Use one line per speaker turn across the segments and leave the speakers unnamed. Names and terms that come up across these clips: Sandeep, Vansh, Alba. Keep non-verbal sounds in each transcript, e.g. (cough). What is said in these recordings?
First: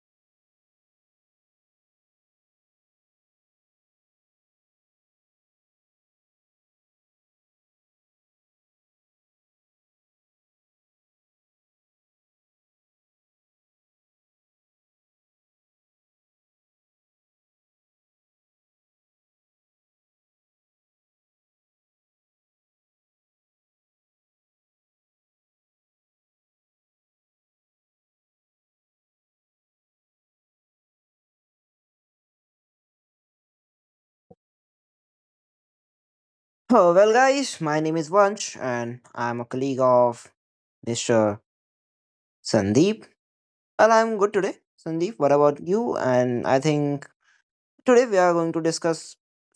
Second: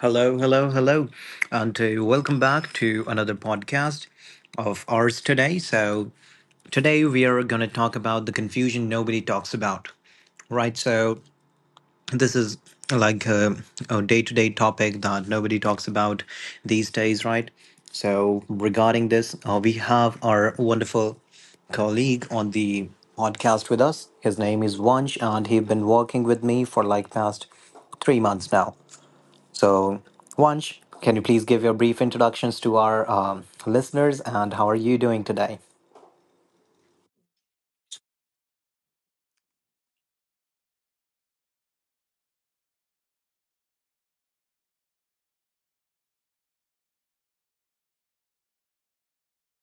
Hello, hello, hello, and welcome back to another podcast of ours today. Today we are going to talk about the confusion nobody talks about, right? So, this is like a day-to-day topic that nobody talks about these days, right? So, regarding this, we have our wonderful colleague on the podcast with us. His name is Vansh, and he's been working with me for like past 3 months now. So, Vansh, can you please give your brief introductions to our listeners and how are you doing today?
Oh, well, guys, my name is Vansh and I'm a colleague of Mr. Sandeep. Well, I'm good today. Sandeep, what about you? And I think today we are going to discuss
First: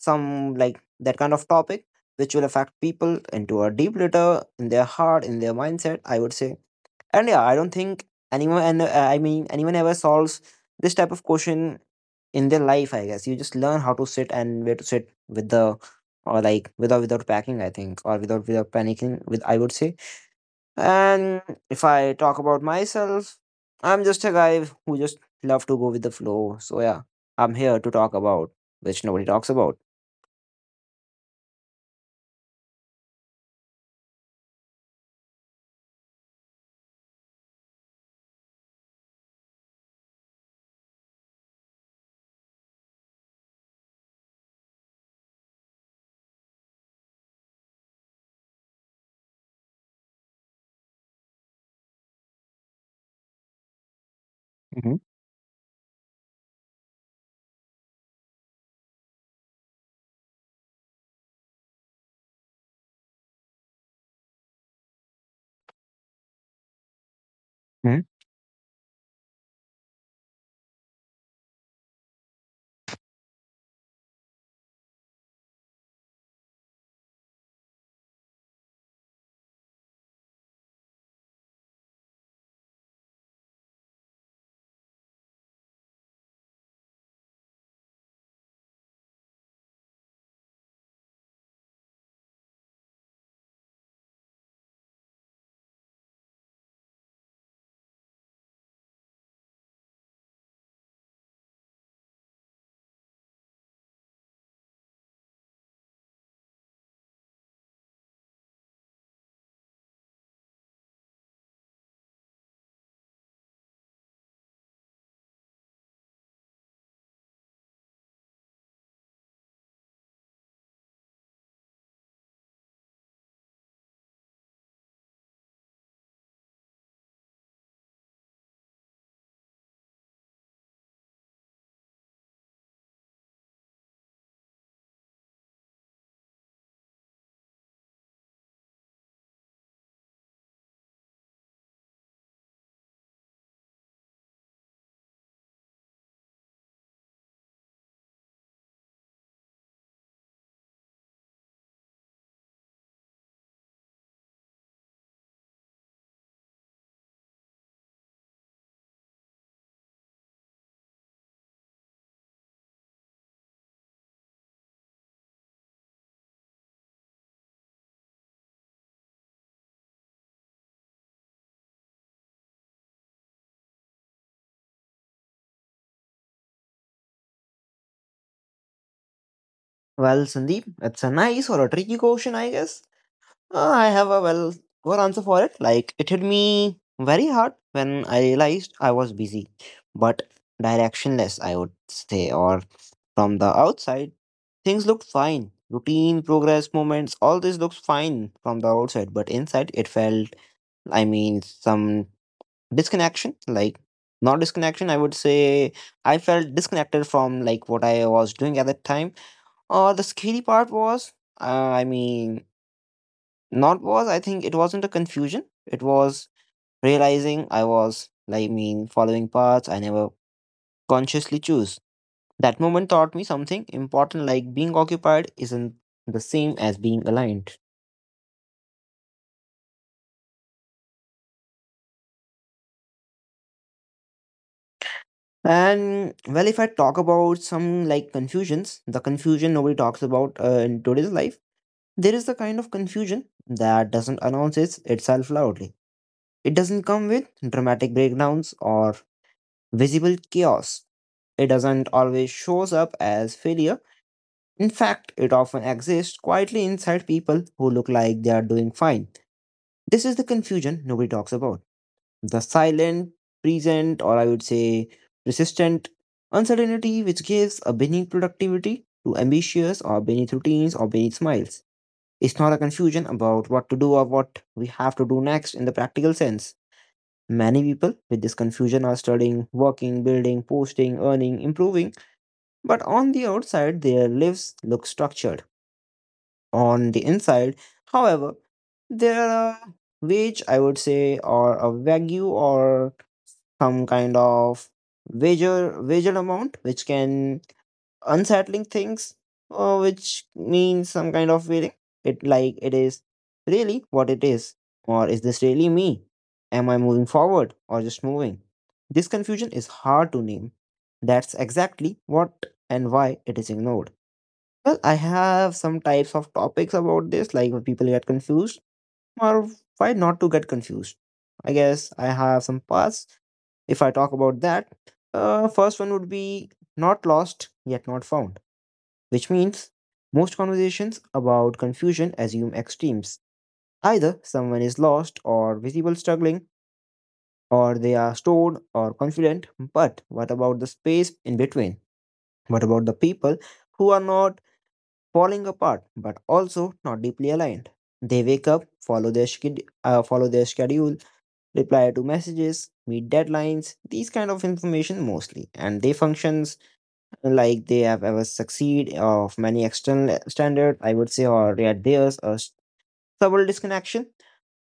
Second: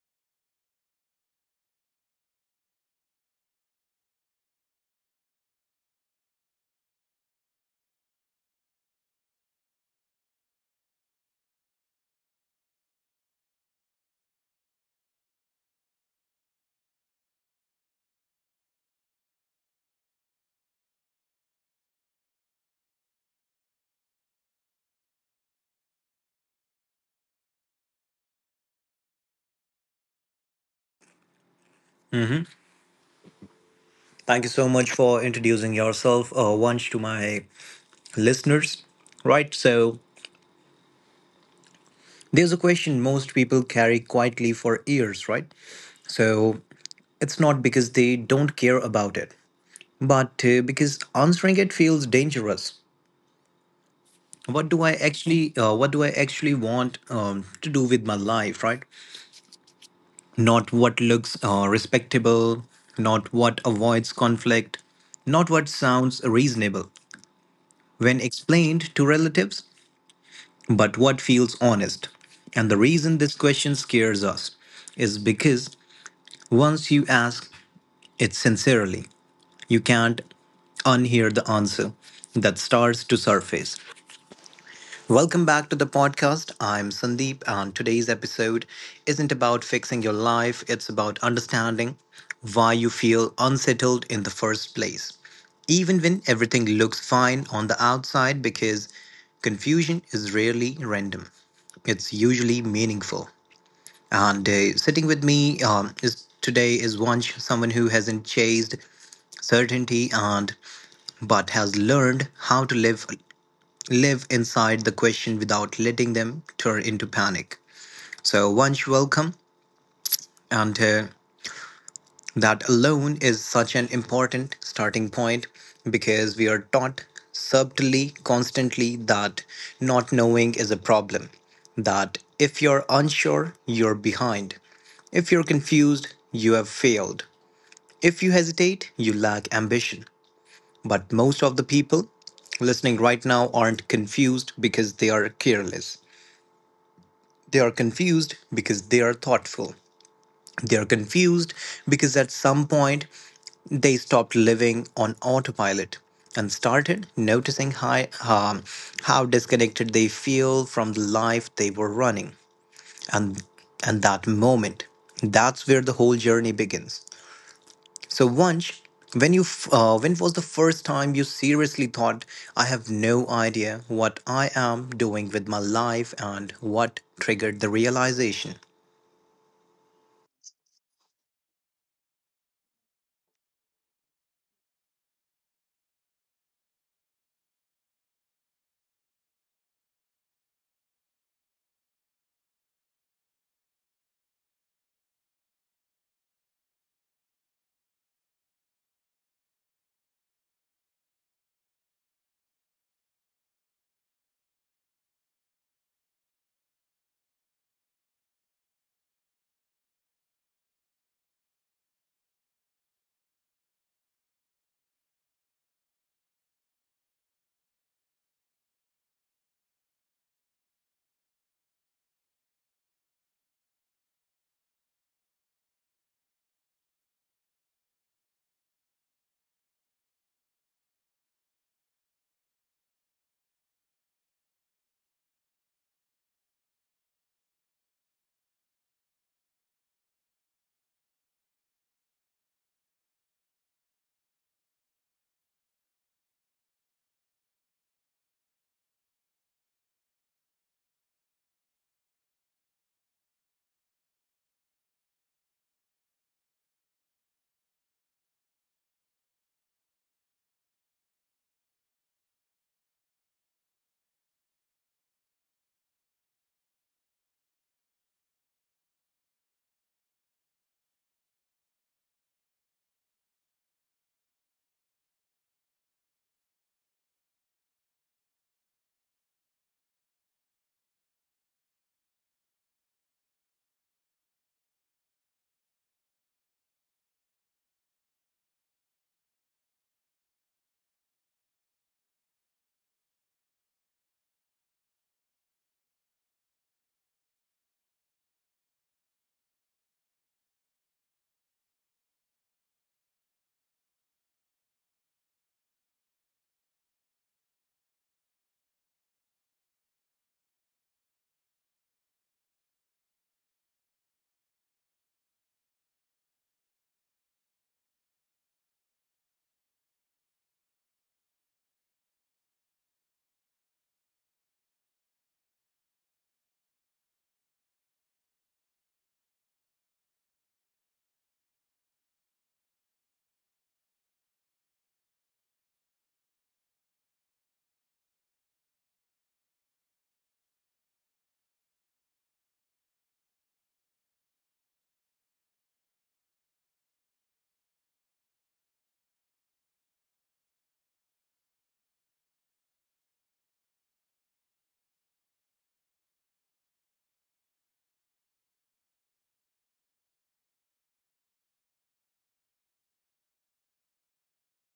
some like that kind of topic which will affect people into a deep litter in their heart, in their mindset, I would say. And yeah, I don't think anyone, and I mean, anyone ever solves this type of question in their life. I guess you just learn how to sit and where to sit with the, or like without packing. I think, or without panicking. With I would say. And if I talk about myself, I'm just a guy who just love to go with the flow. So yeah, I'm here to talk about which nobody talks about.
Thank you so much for introducing yourself, Vansh, to my listeners. Right, so there's a question most people carry quietly for years, right? So it's not because they don't care about it, but because answering it feels dangerous.
Hmm.
What do I actually want to do with my life, right? Not what looks respectable, not what avoids conflict, not what sounds reasonable
Hmm.
when explained to relatives, but what feels honest. And the reason this question scares us is because once you ask it sincerely, you can't unhear the answer that starts to surface. Welcome back to the podcast. I'm Sandeep, and today's episode isn't about fixing your life, it's about understanding why you feel unsettled in the first place, even when everything looks fine on the outside, because confusion is rarely random, it's usually meaningful. And sitting with me is today is one someone who hasn't chased certainty and but has learned how to live inside the question without letting them turn into panic. So, once welcome, and that alone is such an important starting point because we are taught subtly, constantly, that not knowing is a problem, that if you're unsure, you're behind. If you're confused, you have failed. If you hesitate, you lack ambition. But most of the people listening right now aren't confused because they are careless. They are confused because they are thoughtful. They are confused because at some point they stopped living on autopilot and started noticing how disconnected they feel from the life they were running. And, and that moment, that's where the whole journey begins. So, once when was the first time you seriously thought, I have no idea what I am doing with my life, and what triggered the realization?
Well, Sandeep, it's a nice or a tricky question, I guess. I have a well good answer for it. Like it hit me very hard when I realized I was busy, but directionless, I would say, or from the outside, things looked fine. Routine, progress, moments, all this looks fine from the outside, but inside it felt, I mean, some disconnection, like not disconnection, I would say I felt disconnected from like what I was doing at that time. Or the scary part was, uh, I mean, not was I think it wasn't a confusion. It was realizing I was like mean following paths I never consciously choose. That moment taught me something important like being occupied isn't the same as being aligned. And well, if I talk about some like confusions, the confusion nobody talks about in today's life, there is the kind of confusion that doesn't announce itself loudly. It doesn't come with dramatic breakdowns or visible chaos. It doesn't always shows up as failure. In fact, it often exists quietly inside people who look like they are doing fine. This is the confusion nobody talks about. The silent, present, or I would say persistent uncertainty which gives a beneath productivity to ambitious or beneath routines or beneath smiles. It's not a confusion about what to do or what we have to do next in the practical sense. Many people with this confusion are studying, working, building, posting, earning, improving, but on the outside, their lives look structured. On the inside, however, there are wage, I would say, or a value or some kind of wager amount which can unsettling things, which means some kind of feeling. It like it is really what it is, or is this really me? Am I moving forward or just moving? This confusion is hard to name. That's exactly what and why it is ignored. Well, I have some types of topics about this, like when people get confused, or why not to get confused. I guess I have some paths if I talk about that, first one would be not lost yet not found which means most conversations about confusion assume extremes. Either someone is lost or visible struggling, or they are stored or confident. But what about the space in between? What about the people who are not falling apart but also not deeply aligned? They wake up, follow their schedule, reply to messages, meet deadlines, these kind of information mostly, and they functions like they have ever succeed of many external standard, I would say, or yeah, subtle disconnection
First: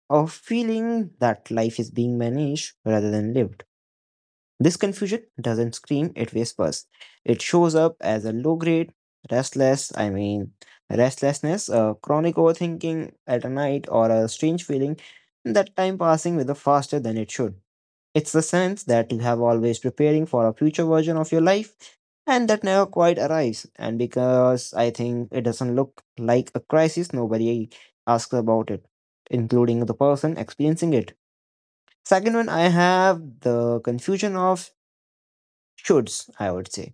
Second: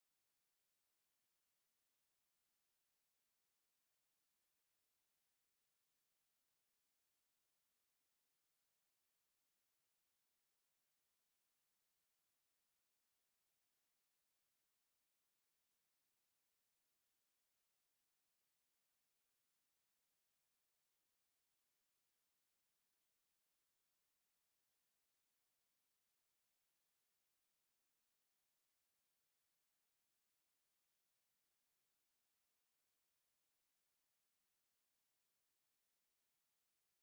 of feeling that life is being managed rather than lived. This confusion doesn't scream, it whispers. It shows up as a low grade restless i mean restlessness, a chronic overthinking at a night or a strange feeling that time passing with a faster than it should. It's the sense that you have always preparing for a future version of your life and that never quite arrives. And because I think it doesn't look like a crisis, nobody asks about it, including the person experiencing it. Second one, I have the confusion of shoulds, I would say.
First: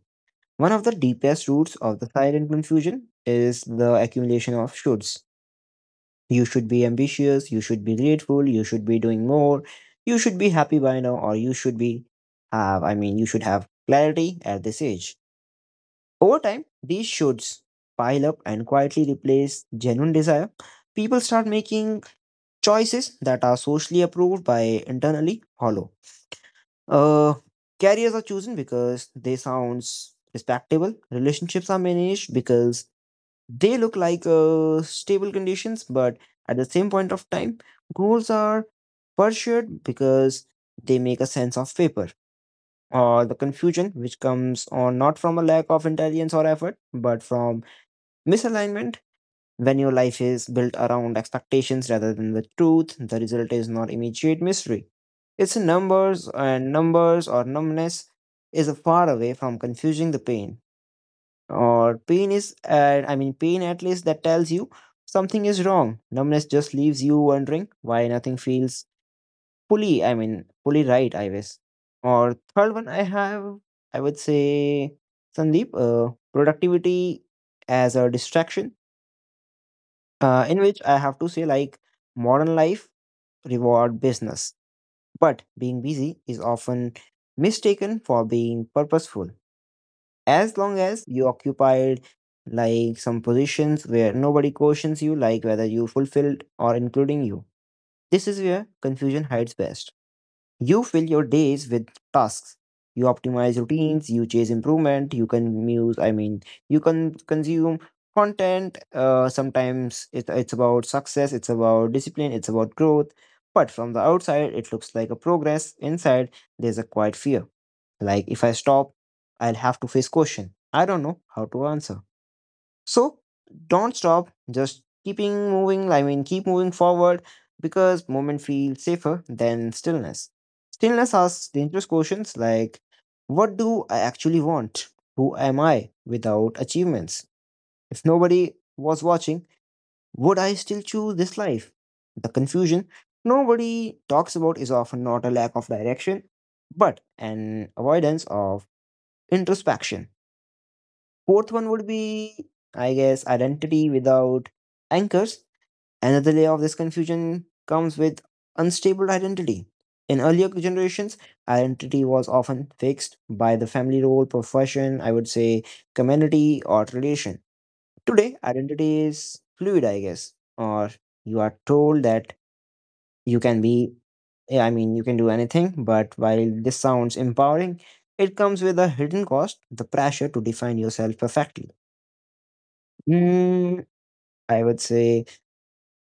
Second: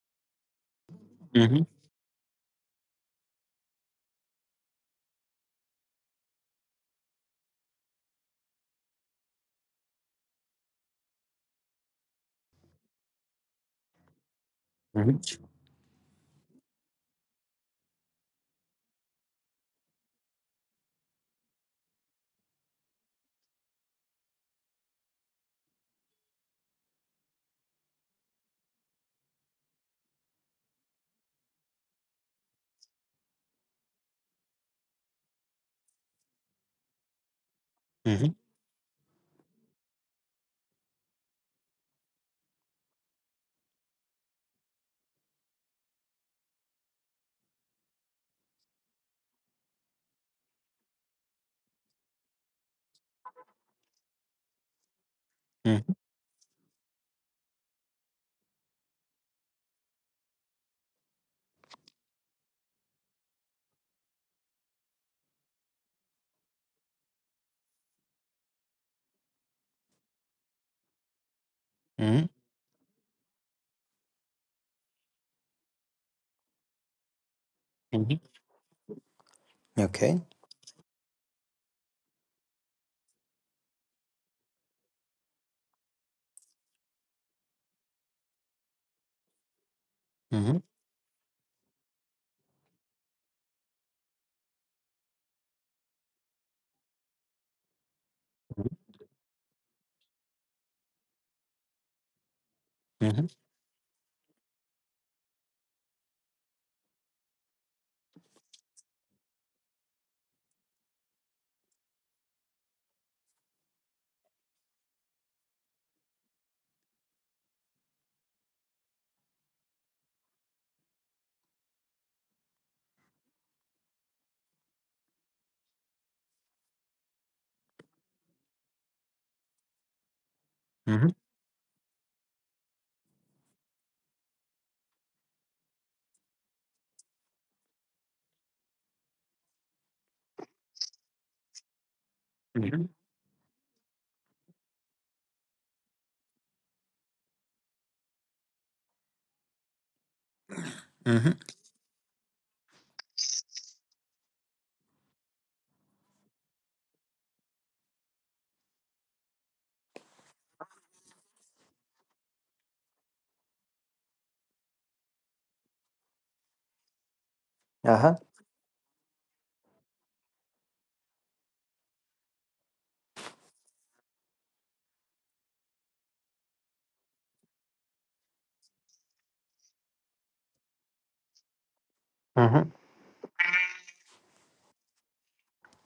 One of the deepest roots of the silent confusion is the accumulation of shoulds. You should be ambitious, you should be grateful, you should be doing more, you should be happy by now, or you should be have, I mean, you should have clarity at this age. Over time, these shoulds pile up and quietly replace genuine desire. People start making choices that are socially approved by internally hollow. Uh, Careers are chosen because they sounds respectable. Relationships are managed because they look like stable conditions, but at the same point of time, goals
Mhm,
are pursued because they make a sense of paper or the confusion which comes on not from a lack of intelligence or effort, but from misalignment. When your life is built around expectations rather than the truth, the result is not immediate mystery. It's
mhm,
numbers and numbers or numbness. Is far away from confusing the pain, or pain is, I mean, pain at least that tells you something is wrong. Numbness just leaves you wondering why nothing feels fully right, I guess.
mhm,
Or third one I have, I would say, Sandeep, productivity as a
mhm.
distraction,
Okay.
in which I have to say like modern life reward business, but being busy is often mistaken for being purposeful. As
Mhm,
long as you occupied like some positions where nobody questions you like whether you fulfilled or including you, this is where
mhm,
confusion hides best. You fill your days with tasks. You
mhm,
optimize routines, you chase improvement, I mean, you can consume content. Sometimes it's about success, it's about discipline, it's about growth. But from the outside, it looks like a progress. Inside, there's a quiet fear. Like if I stop, I'll have to face question. I don't know how to answer. So don't stop, just keeping moving. I mean, keep moving forward because movement feels safer than stillness. Stillness asks dangerous questions like what do I actually want? Who am I without achievements? If nobody was watching, would I still choose this life? The confusion
mhm,
nobody talks about is often not a lack of direction, but an avoidance of introspection.
mhm.
Fourth one would be, I guess, identity without anchors. Another layer of this confusion comes with unstable identity. In earlier generations, identity was often fixed by the family role, profession, I would say, community, or relation.
Uh huh.
Today, identity is fluid, I guess, or you are told that you can be, yeah, I mean, you can do anything, but while this sounds empowering, it comes with a hidden cost the pressure to define yourself perfectly.
Mhm,
Mm, I would say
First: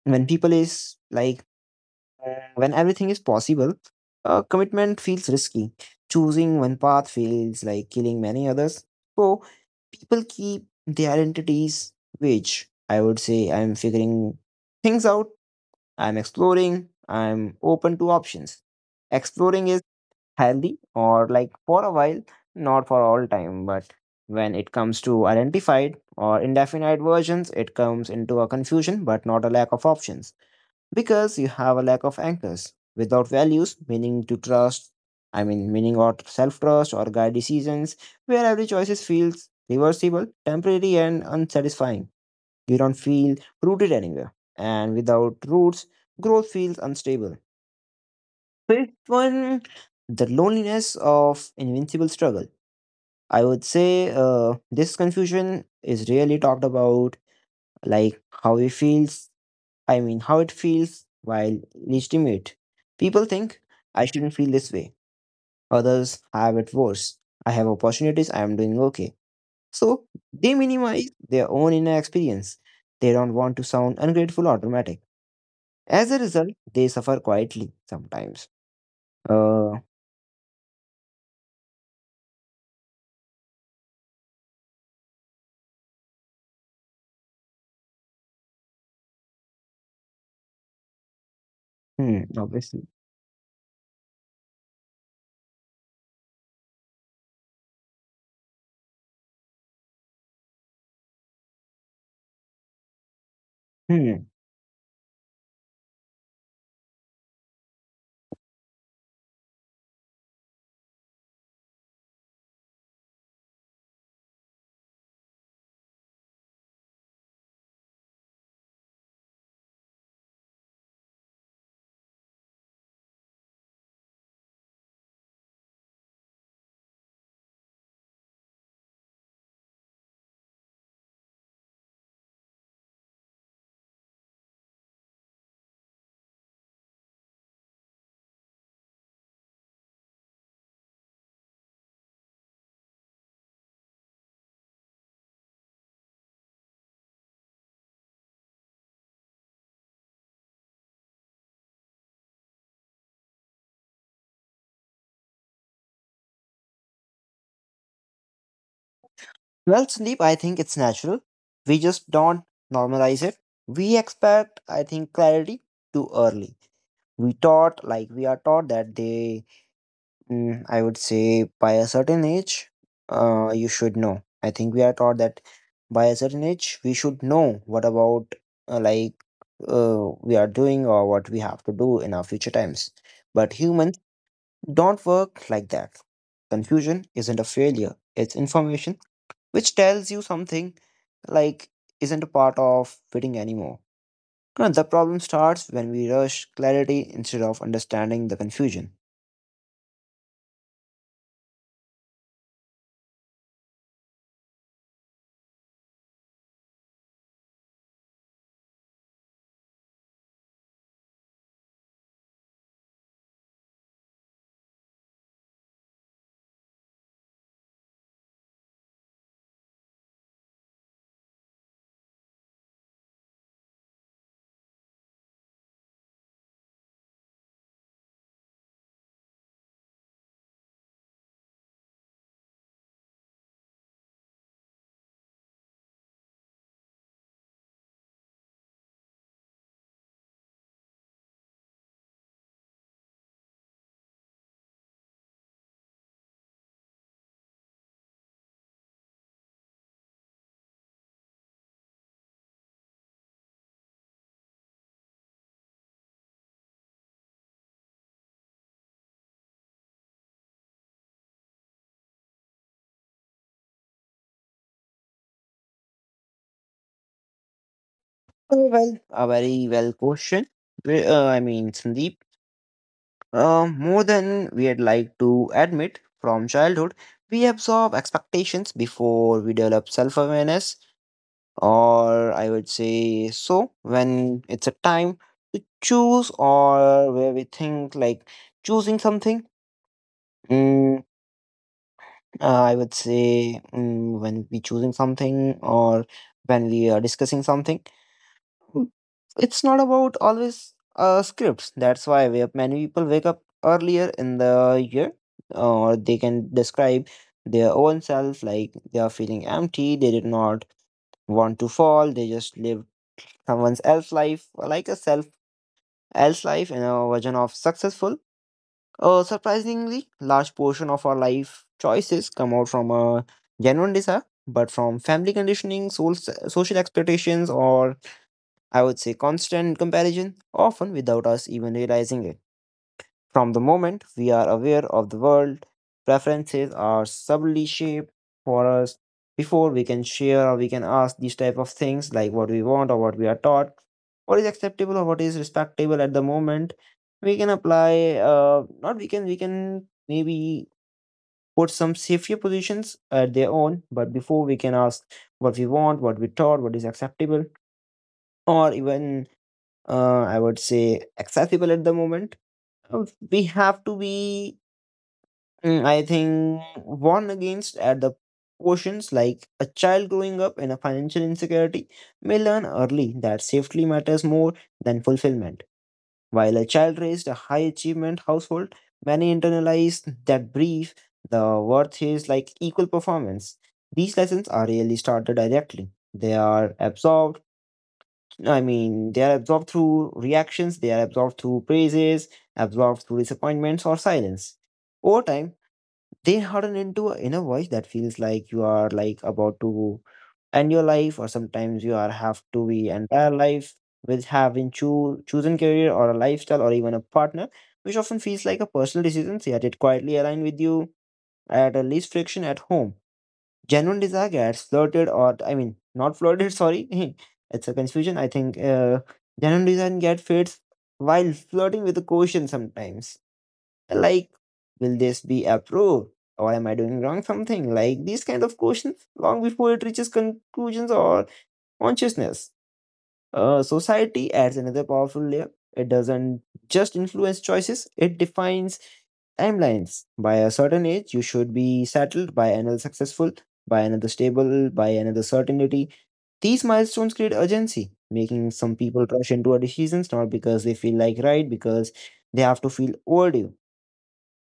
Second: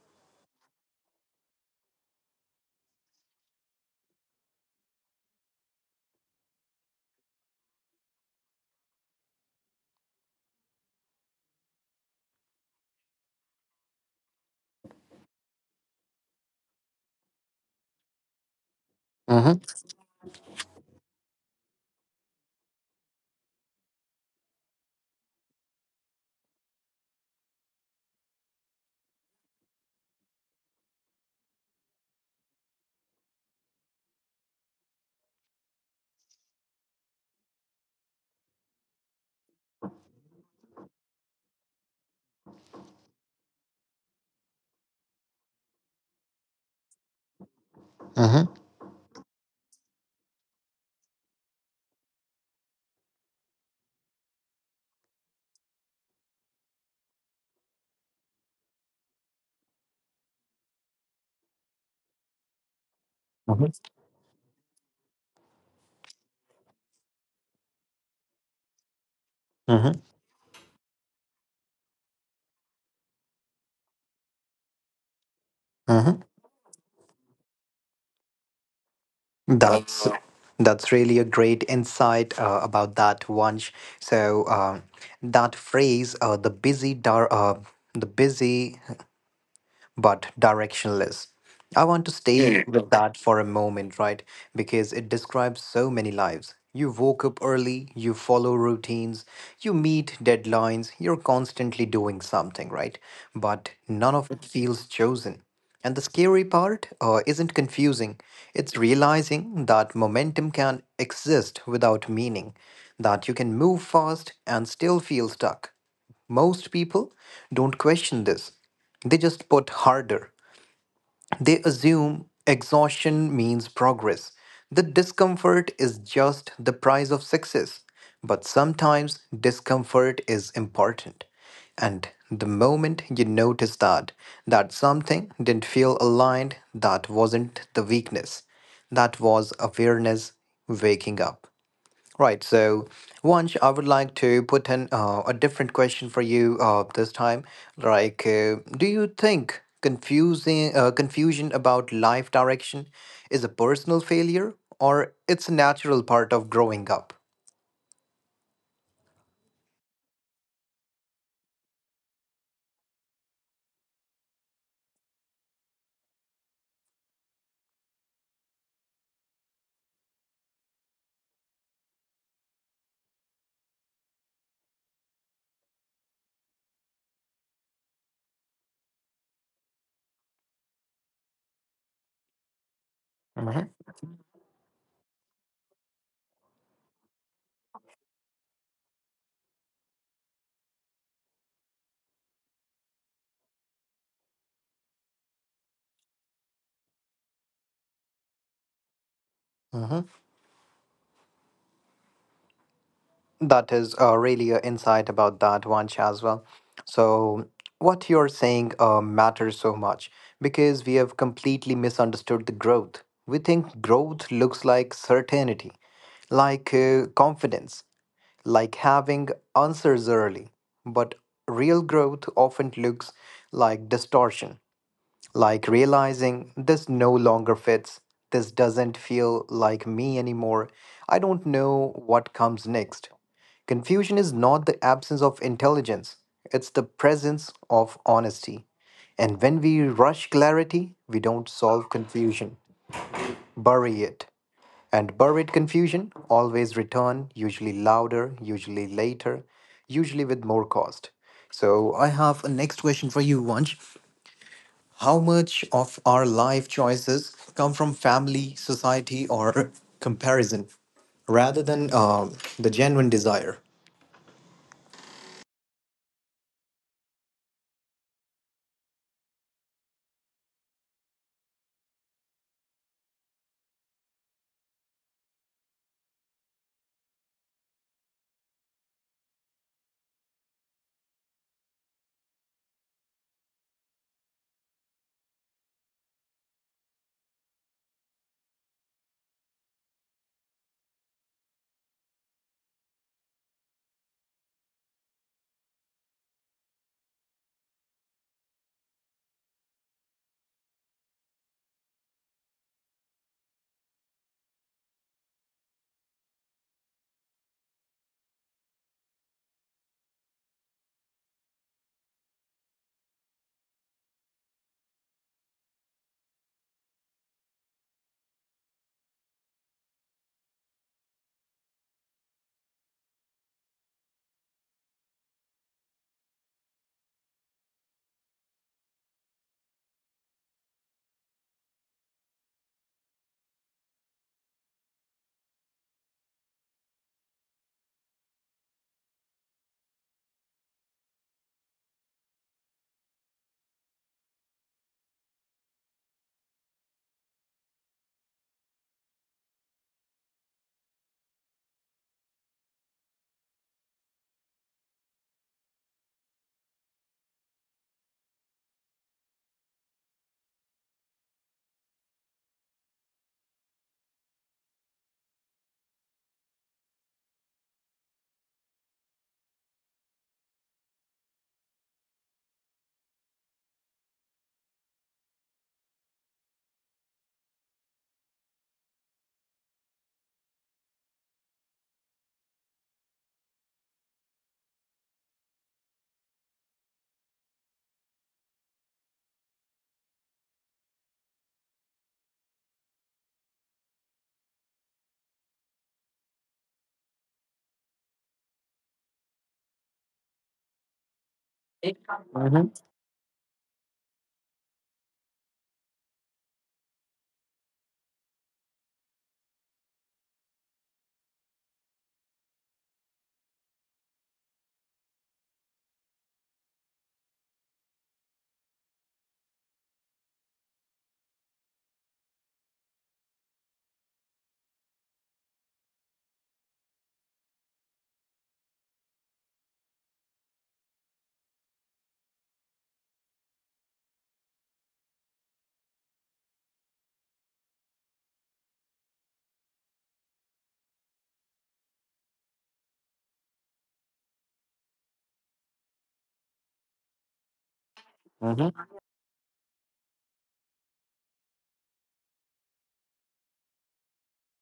when people is like when everything is possible, commitment feels risky. Choosing one path feels like killing many others. So people keep their identities vague. I would say I'm figuring things out. I'm exploring. I'm open to options.
mhm,
Exploring is healthy or like for a while, not for all time. But when it comes to identified or indefinite versions, it comes into a confusion but not a lack of options because you have a lack of anchors without values, meaning to trust. I mean, meaning or self trust or guide decisions where every choice feels reversible, temporary, and unsatisfying. You don't feel rooted anywhere, and without roots, growth feels unstable.
mhm,
Fifth one, the loneliness of invincible struggle, I would say. uh, this confusion is really talked about like how it feels, how it feels, while legitimate people think
mhm,
I shouldn't feel this way, others have it worse, I have opportunities, I am doing okay. So
mhm,
they minimize their own inner experience. They don't want to sound ungrateful or dramatic. As a
mhm.
result, they suffer quietly sometimes uh
That's that's really a great insight about that one. So um, that phrase, the busy, but directionless. I want to
hmm.
stay, Hmm,
Obviously.
with that for a moment, right? Because it describes so many lives. You woke up early, you follow routines, you meet deadlines, you're constantly doing something, right? But none
Hmm.
of it feels chosen. And the scary part isn't confusing, it's realizing that momentum can exist without meaning, that you can move fast and still feel stuck. Most people don't question this, they just put harder. They assume exhaustion means progress. The discomfort is just the price of success. But sometimes discomfort is important. And the moment you notice that, that something didn't feel aligned, that wasn't the weakness. That was awareness waking up. Right. So, Vansh, I would like to put an a different question for you this time. Like, do you think confusing confusion about life direction is a personal failure or it's a natural part of growing up?
Well, sleep, I think it's natural. We just don't normalize it. We expect, I think, clarity too early. We are taught that they, mm, I would say, by a certain age, you should know. I think we are taught that by a certain age, we should know what about, uh, like, we are doing or what we have to do in our future times. But humans don't work like that. Confusion isn't a failure, it's information which tells you something like isn't a part of fitting anymore. Now, the problem starts when we rush clarity instead of understanding the confusion.
Mm-hmm. That is really an insight about that, Vansh, as well. So, what you're saying matters so much because we have completely misunderstood the growth. We think growth looks like certainty, like confidence, like having answers early. But real growth often looks like distortion. Like realizing this no longer fits, this doesn't feel like me anymore, I don't know what comes next. Confusion is not the absence of intelligence, it's the presence of honesty. And when we rush clarity, we don't solve confusion, bury it. And buried confusion always return, usually louder, usually later, usually with more cost. So I have a next question for you, Vansh. How much of our life choices come from family, society, or (laughs) comparison rather than the genuine desire?
Oh, well, a very well question. I mean, Sandeep, more than we'd like to admit from childhood, we absorb expectations before we develop self awareness, or I would say so, when it's a time to choose or where we think like choosing something mm, I would say mm, when we choosing something or when we are discussing something, Mm. it's not about always scripts. That's why we have many people wake up earlier in the year, or they can describe their own self like they are feeling empty. They did not want to fall. They just lived someone else's life, like a self else life, in a version of successful. Surprisingly, large portion of our life choices come out from a genuine desire, but from family conditioning, soul, social expectations, or I would say constant comparison, often without us even realizing it. From the moment we are aware of the world, preferences are subtly shaped for us. Before we can share or we can ask these type of things like what we want or what we are taught, what is acceptable or what is respectable at the moment, we can apply not we can we can maybe put some safety positions at their own, but before we can ask what we want, what we taught, what is acceptable, or even I would say accessible at the moment. uh, We have to be I think warn against at the portions like a child growing up in a financial insecurity may learn early that safety matters more than fulfillment. While a child raised a high achievement household, many internalize that brief the worth is like equal performance. These lessons are really started directly. They are absorbed, I mean, they are absorbed through reactions, they are absorbed through praises, absorbed through disappointments or silence. Over time, they harden into a inner voice that feels like you are like about to end your life or sometimes you are have to
Mhm,
be entire life with having chosen career or a lifestyle or even a partner which often feels like a personal decision yet it quietly align with you at a least friction at home. Genuine desire gets flirted or I mean not flirted (laughs) sorry (laughs) it's a confusion I think genuine desire get fits while flirting with a quotient sometimes, like, will this be approved or am I doing wrong something, like these kind of questions long before it reaches conclusions or consciousness. Society adds another powerful layer. It doesn't just influence choices, it defines timelines. By a certain age you should be settled, by another successful, by another stable, by another certainty. These milestones create urgency, making some
mhm,
people rush into our decisions not because they feel like right, because they have to feel overdue.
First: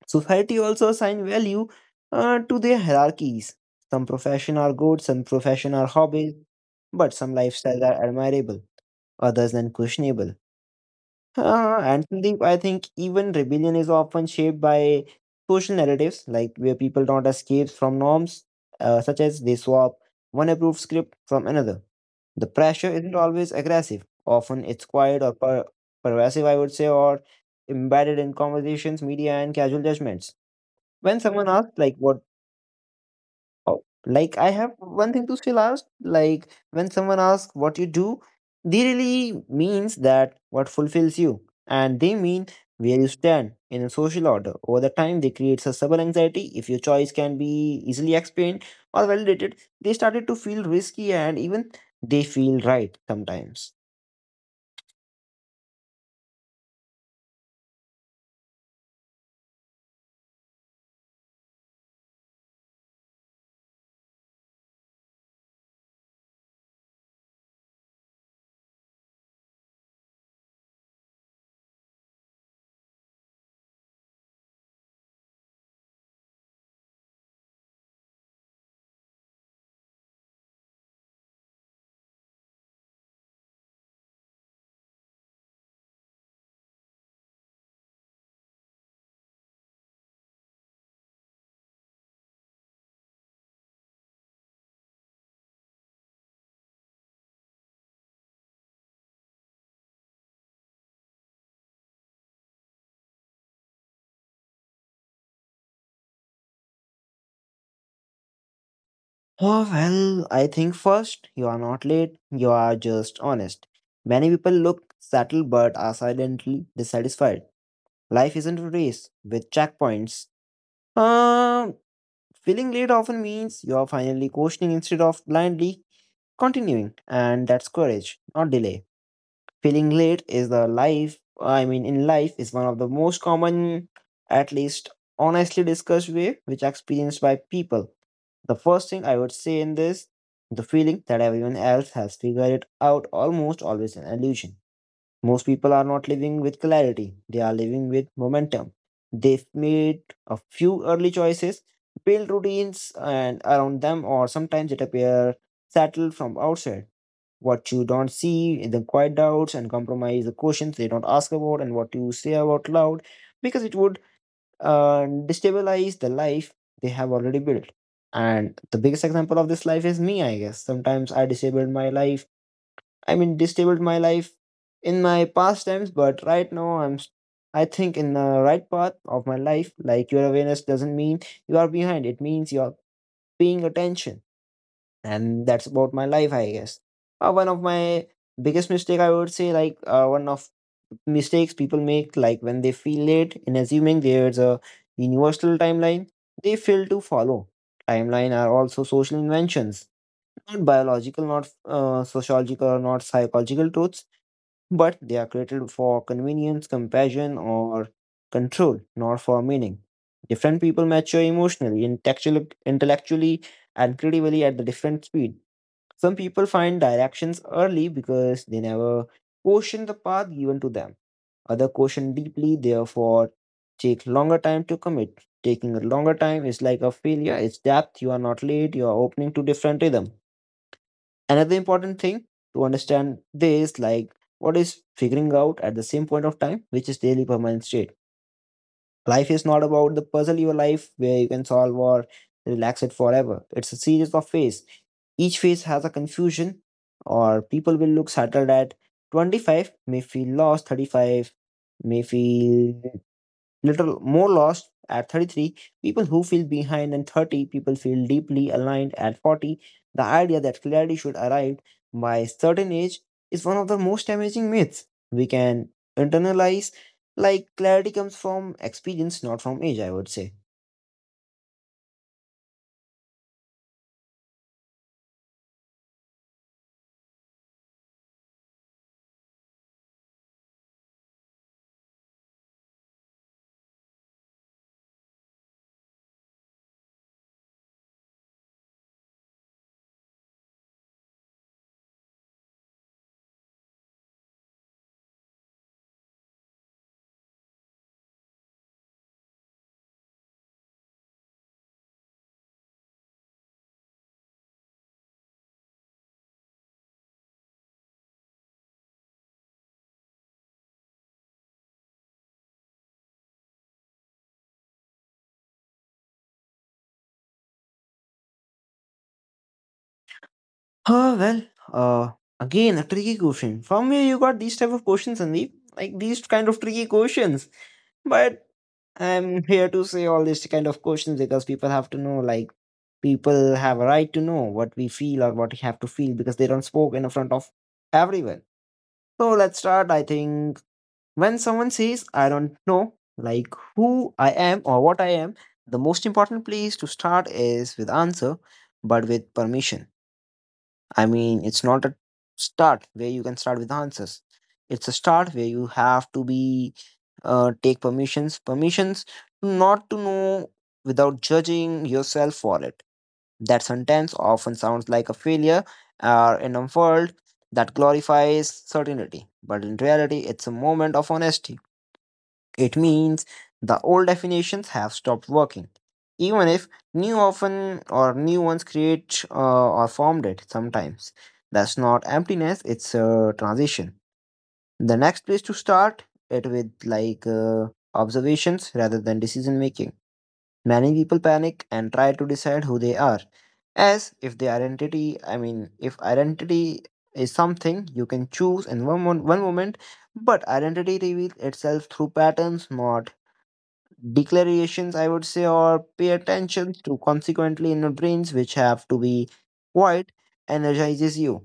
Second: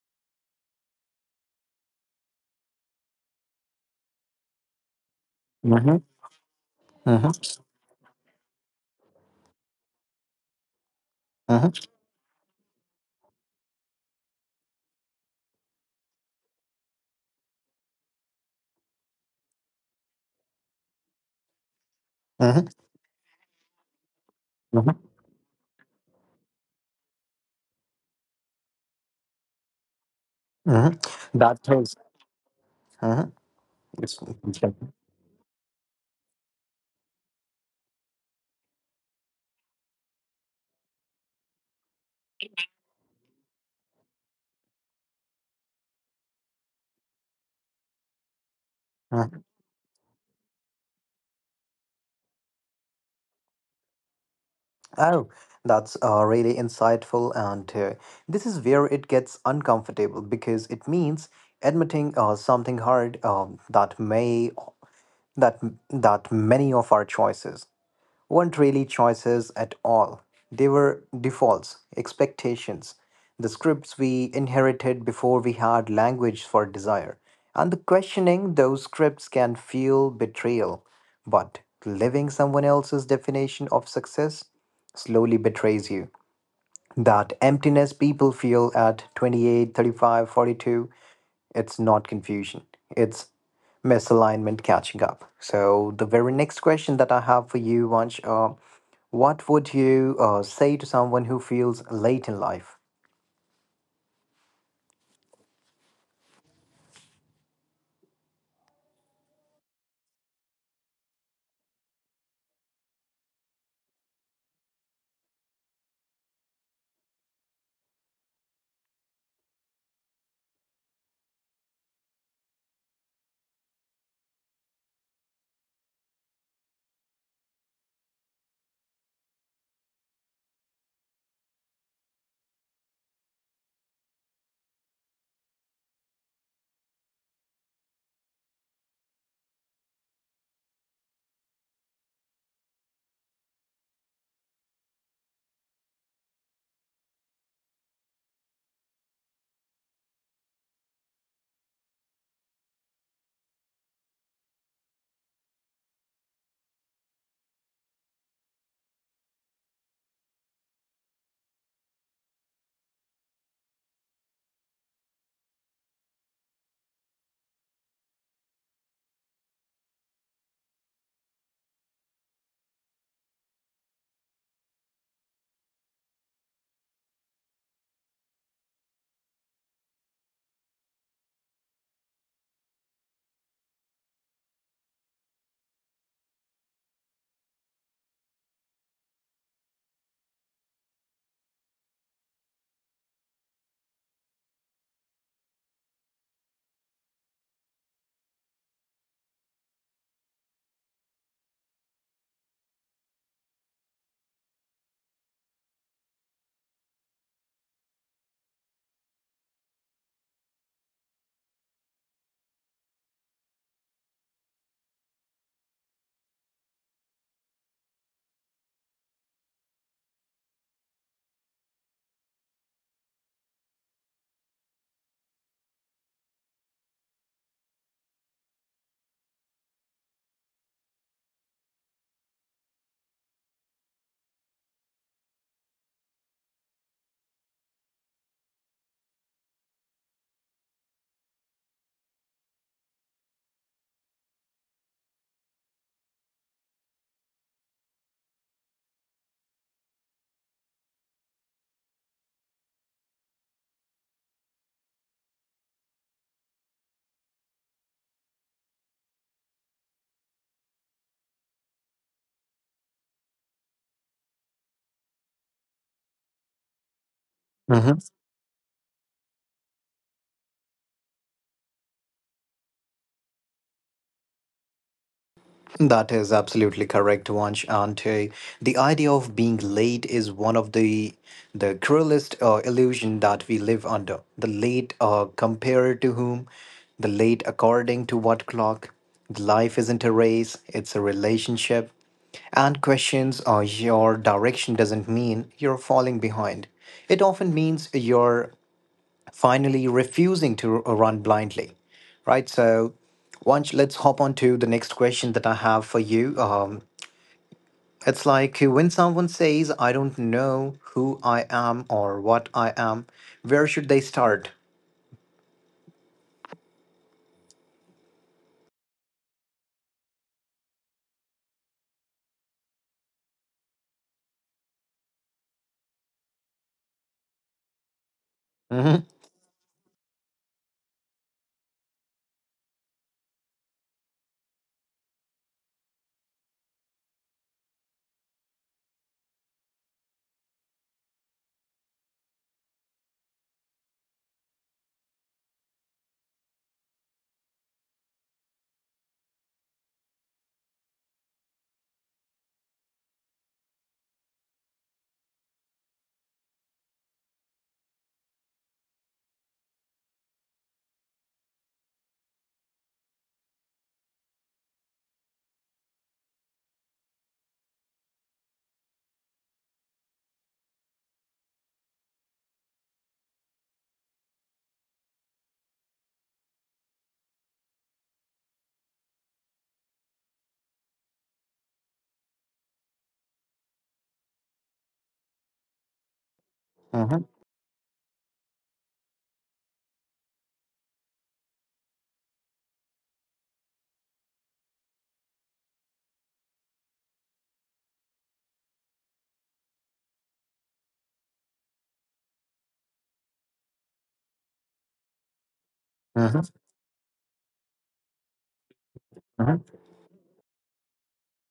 Society also assign value to their hierarchies. Some profession are good, some profession are
mhm,
hobbies, but some
mhm,
lifestyles are admirable, others then questionable.
mhm,
And Sandeep, I think even rebellion is often shaped by social narratives, like where people don't escape from norms, such as they swap one approved script from another. The
mhm,
pressure isn't always aggressive. Often it's
mhm,
quiet or pervasive, I would say, or embedded in conversations, media, and casual judgments
mhm.
when someone
That
asks like
is.
what.
Mhm.
Oh,
It's-
like I have one thing to say last. Like when someone asks what you do, they really means that what fulfills you and they mean where you stand in a social order. Over the time they create sustainable anxiety. If your choice can be easily explained or
Mhm.
validated, they started to feel risky, and even they feel right sometimes.
Oh, that's really insightful. And this is where it gets uncomfortable because it means admitting something hard that may that that many of our choices weren't really choices at all. They were defaults, expectations, the scripts we inherited before we had language for desire. And the questioning those scripts can feel betrayal. But living someone else's definition of success slowly betrays you. That emptiness people feel at 28, 35, 42, it's not confusion, it's misalignment catching up. So the very next question that I have for you, Vansh, what would you say to someone who feels late in life?
Oh well, I think first you are not late, you are just honest. Many people look settled but are silently dissatisfied. Life isn't a race with checkpoints. Um, Feeling late often means you are finally questioning instead of blindly continuing, and that's courage, not delay. Feeling late is the life, I mean, in life, is one of the most common, at least honestly discussed way, which experienced by people. The first thing I would say in this, the feeling that everyone else has figured it out almost always an illusion. Most people are not living with clarity, they are living with momentum. They've made a few early choices, built routines and around them, or sometimes it appears settled from outside. What you don't see in the quiet doubts and compromise, the questions they don't ask about, and what you say about loud, because it would uh, destabilize the life they have already built. And the biggest example of this life is me, I guess. Sometimes I disabled my life, I mean, disabled my life in my past times, but right now I'm, I think, in the right path of my life. Like, your awareness doesn't mean you are behind, it means you are paying attention. And that's about my life, I guess. One of my biggest mistake, I would say, like, one of mistakes people make, like when they feel late in assuming there's a universal timeline, they fail to follow. Timeline are also social inventions, not biological, not sociological, or not psychological truths, but they are created for convenience, compassion, or control, not for meaning. Different people mature emotionally, intellectually and creatively at the different speed. Some people find directions early because they never question the path given to them. Other question deeply, therefore take longer time to commit. Taking a longer time is like a failure. It's depth. You are not late. You are opening to different rhythm. Another important thing to understand this, like what is figuring out at the same point of time, which is daily permanent state. Life is not about the puzzle your life where you can solve or relax it forever. It's a series of phases. Each phase has a confusion, or people will look settled at 25, may feel lost, 35, may feel little more lost at 33, people who feel behind and 30 people feel deeply aligned at 40. The idea that clarity should arrive by a certain age is one of the most damaging myths we can internalize. Like clarity comes from experience, not from age, I would say.
That is absolutely correct, Vansh. And the idea of being late is one of the cruelest illusion that we live under. The late compared to whom? The late according to what clock? Life isn't a race; it's a relationship. And questions or your direction doesn't mean you're falling behind. It often means you're finally refusing to run blindly, right? So, once let's hop on to the next question that I have for you. It's like when someone says, "I don't know who I am or what I am," where should they start?
Oh well, uh again, a tricky question. From where you got these type of questions, Sandeep, like these kind of tricky questions. But
Mm-hmm,
I'm here to say all these kind of questions because people have to know, like, people have a right to know what we feel or what we have to feel because they don't spoke in front of everyone. So let's start. I think when someone says, I don't know, like who I am or what I am, the most important place to start is with answer, but with permission. I mean, it's not a start where you can start with answers. It's a start where you have to be take permissions, permissions not to know without judging yourself for it. That sentence often sounds like a failure in a world that glorifies certainty, but in reality, it's a moment of honesty. It means the old definitions have stopped working, even if new often or new ones create or formed it sometimes. That's not emptiness, it's a transition. The next place to start it with
hmm,
like observations rather than decision making. Many people panic and try to decide who they are as if the identity, I mean, if identity is something you can choose in one moment, but identity reveals itself through patterns, not declarations, I would say, or pay
hmm,
attention to consequently in your brains, which have to be
hmm,
quiet, energizes you.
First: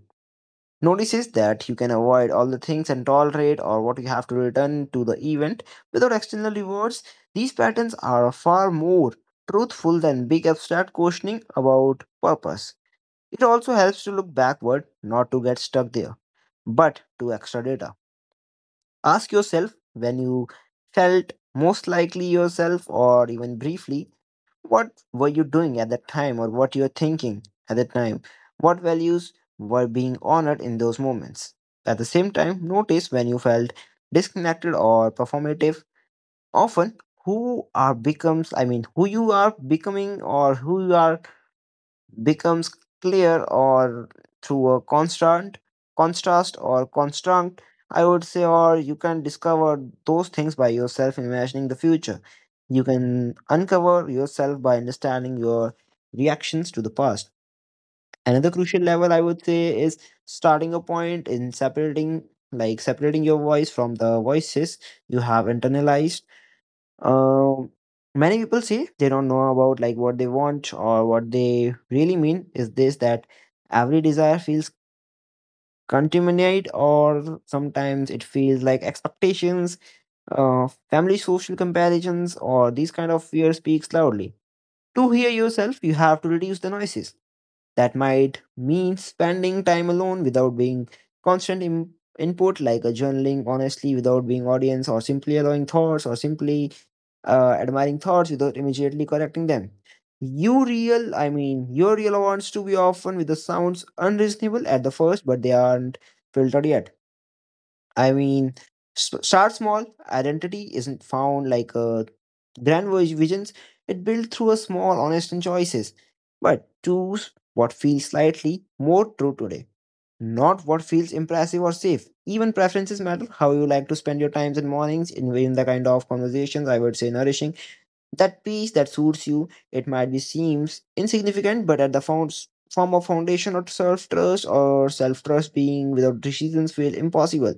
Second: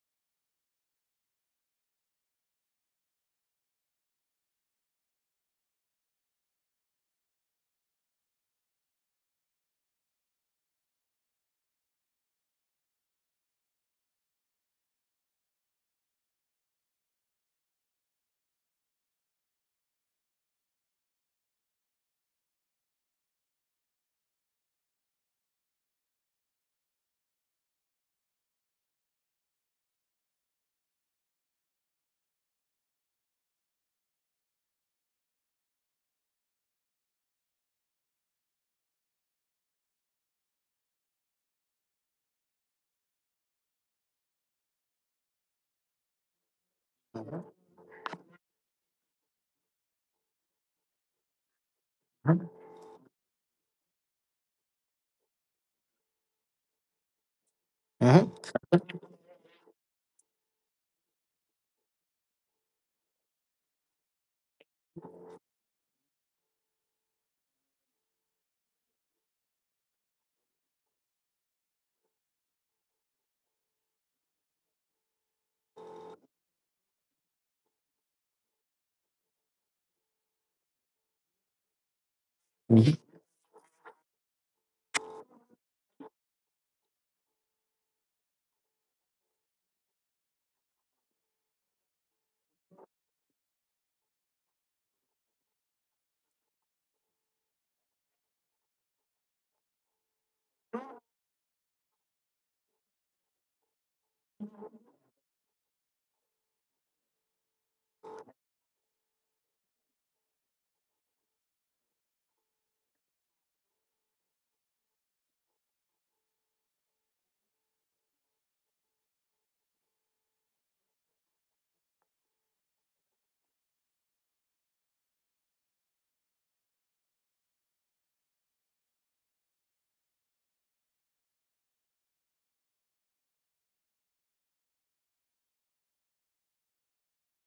Notices that you can avoid all the things and tolerate or what you have to return to the event without external rewards. These patterns are far more truthful than big abstract questioning about purpose. It also helps to look backward, not to get stuck there, but to extra data. Ask yourself when you felt most likely yourself or even briefly, what were you doing at that time or what you were thinking at that time, what values were being honored in those moments. At the same time notice when you felt disconnected or performative, often who are becomes I mean who you are becoming or who you are becomes clear or through a constant contrast or construct, I would say, or you can discover those things by yourself. Imagining the future, you can uncover yourself by understanding your reactions to the past. Another
hmm,
crucial level, I would say, is starting a point in separating, like separating your voice from the voices you have internalized. um, Many people say they don't know about like what they want or what they really mean is this that every desire feels contaminated or sometimes it feels like expectations, family social comparisons, or these
hmm,
kind of fear speaks loudly. To hear yourself, you have to reduce the noises. That might mean spending time alone without being constant input, like a journaling honestly without being audience, or simply allowing thoughts, or simply admiring thoughts without immediately correcting them. You real, I mean, your real wants to be often with the sounds unreasonable at the first, but they aren't filtered yet. I mean, start small. Identity isn't found like a grand visions. It built through a small, honest and choices. But choose what feels slightly more true today, not what feels impressive or safe. Even preferences matter. How you like to spend your times and mornings in the kind of conversations I would say nourishing. That piece that suits you, it might be seems insignificant, but at the founds form of foundation of self-trust or self-trust being without decisions feel impossible.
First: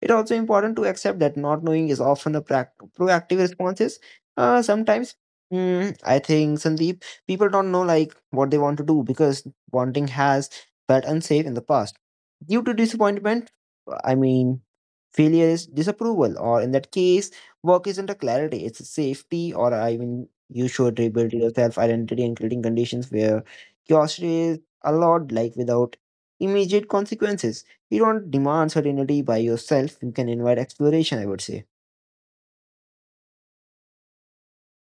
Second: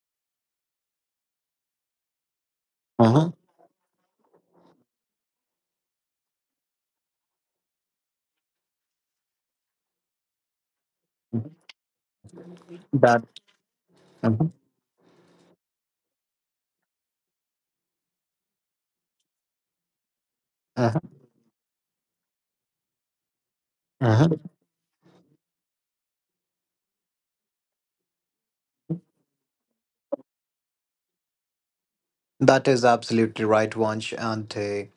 It's also important to accept that not knowing is often a
hmm,
proactive responses. Sometimes, I think Sandeep, people don't know like what they want to do because wanting has felt unsafe in the past due to
That.
disappointment. I
Mm-hmm,
mean, failure is disapproval, or in that case, work isn't a clarity, it's a safety, or I mean, you should rebuild your self identity and creating conditions where curiosity
mm-hmm.
is allowed, like without immediate consequences. You don't demand certainty by yourself, you can invite exploration, I would say.
That is absolutely right, Vansh. And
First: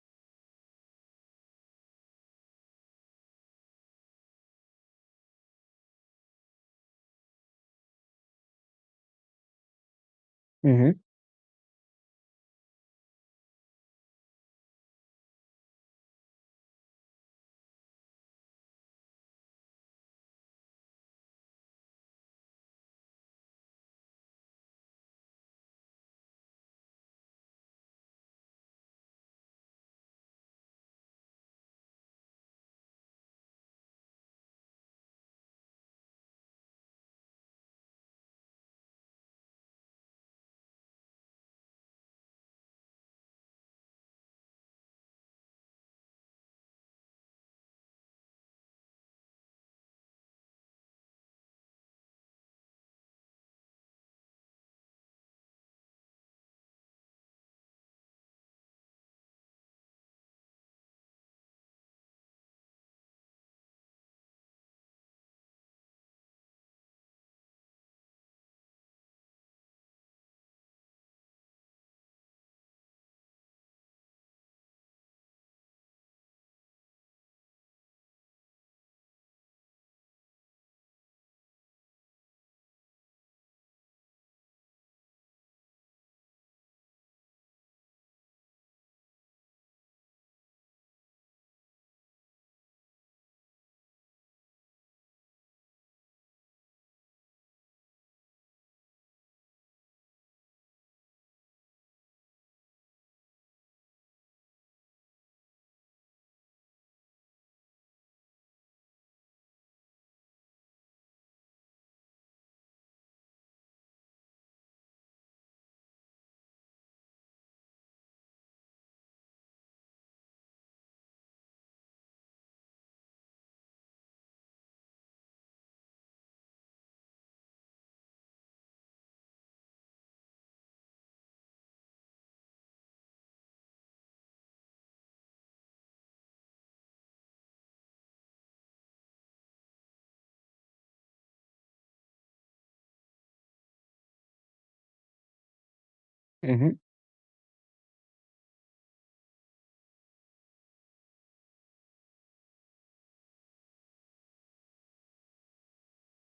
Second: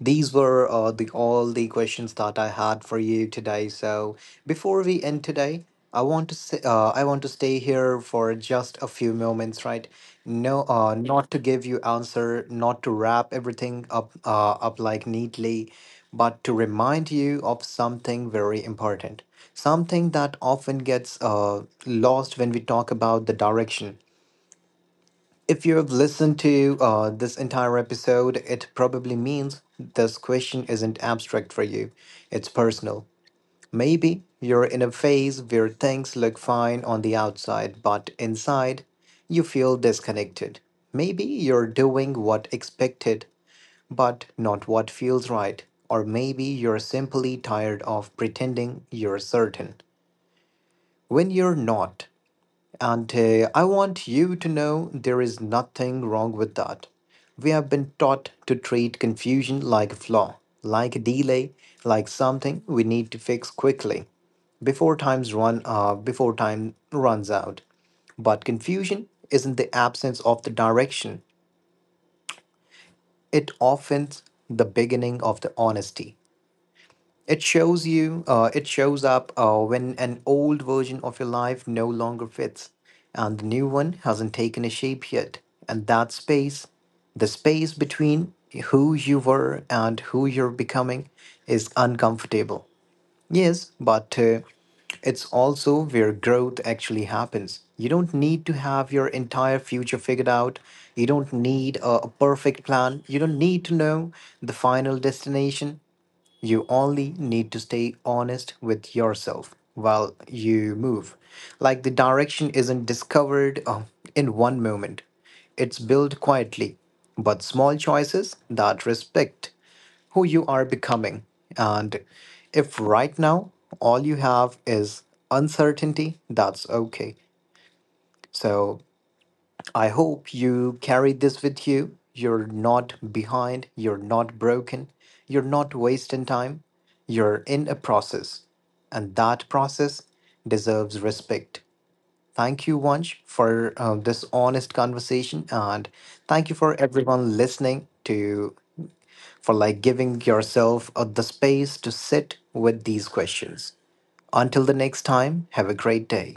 these were the all the questions that I had for you today. So before we end today, I want to say, I want to stay here for just a few moments, right? No,
Mm-hmm.
not to give you answer, not to wrap everything up like neatly, but to remind you of something very important, something that often gets lost when we talk about the direction. If you have listened to this entire episode, it probably means this question isn't abstract for you. It's personal. Maybe you're in a phase where things look fine on the outside, but inside, you feel disconnected. Maybe you're doing what expected, but not what feels right. Or maybe you're simply tired of pretending you're certain when you're not. And I want you to know there is nothing wrong with that. We have been taught to treat confusion like a flaw, like a delay, like something we need to fix quickly before time runs out. But confusion isn't the absence of the direction. It often the beginning of the honesty. It shows you, it shows up when an old version of your life no longer fits and the new one hasn't taken a shape yet. And that space, the space between who you were and who you're becoming, is uncomfortable. Yes, but it's also where growth actually happens. You don't need to have your entire future figured out. You don't need a perfect plan. You don't need to know the final destination. You only need to stay honest with yourself while you move. Like the direction isn't discovered in one moment, it's built quietly, but small choices that respect who you are becoming. And if right now all you have is uncertainty, that's okay. So I hope you carry this with you. You're not behind, you're not broken, you're not wasting time. You're in a process, and that process deserves respect. Thank you, Vansh, for this honest conversation, and thank you for
Mm-hmm.
everyone listening to for like giving yourself the space to sit with these questions. Until the next time, have a great day.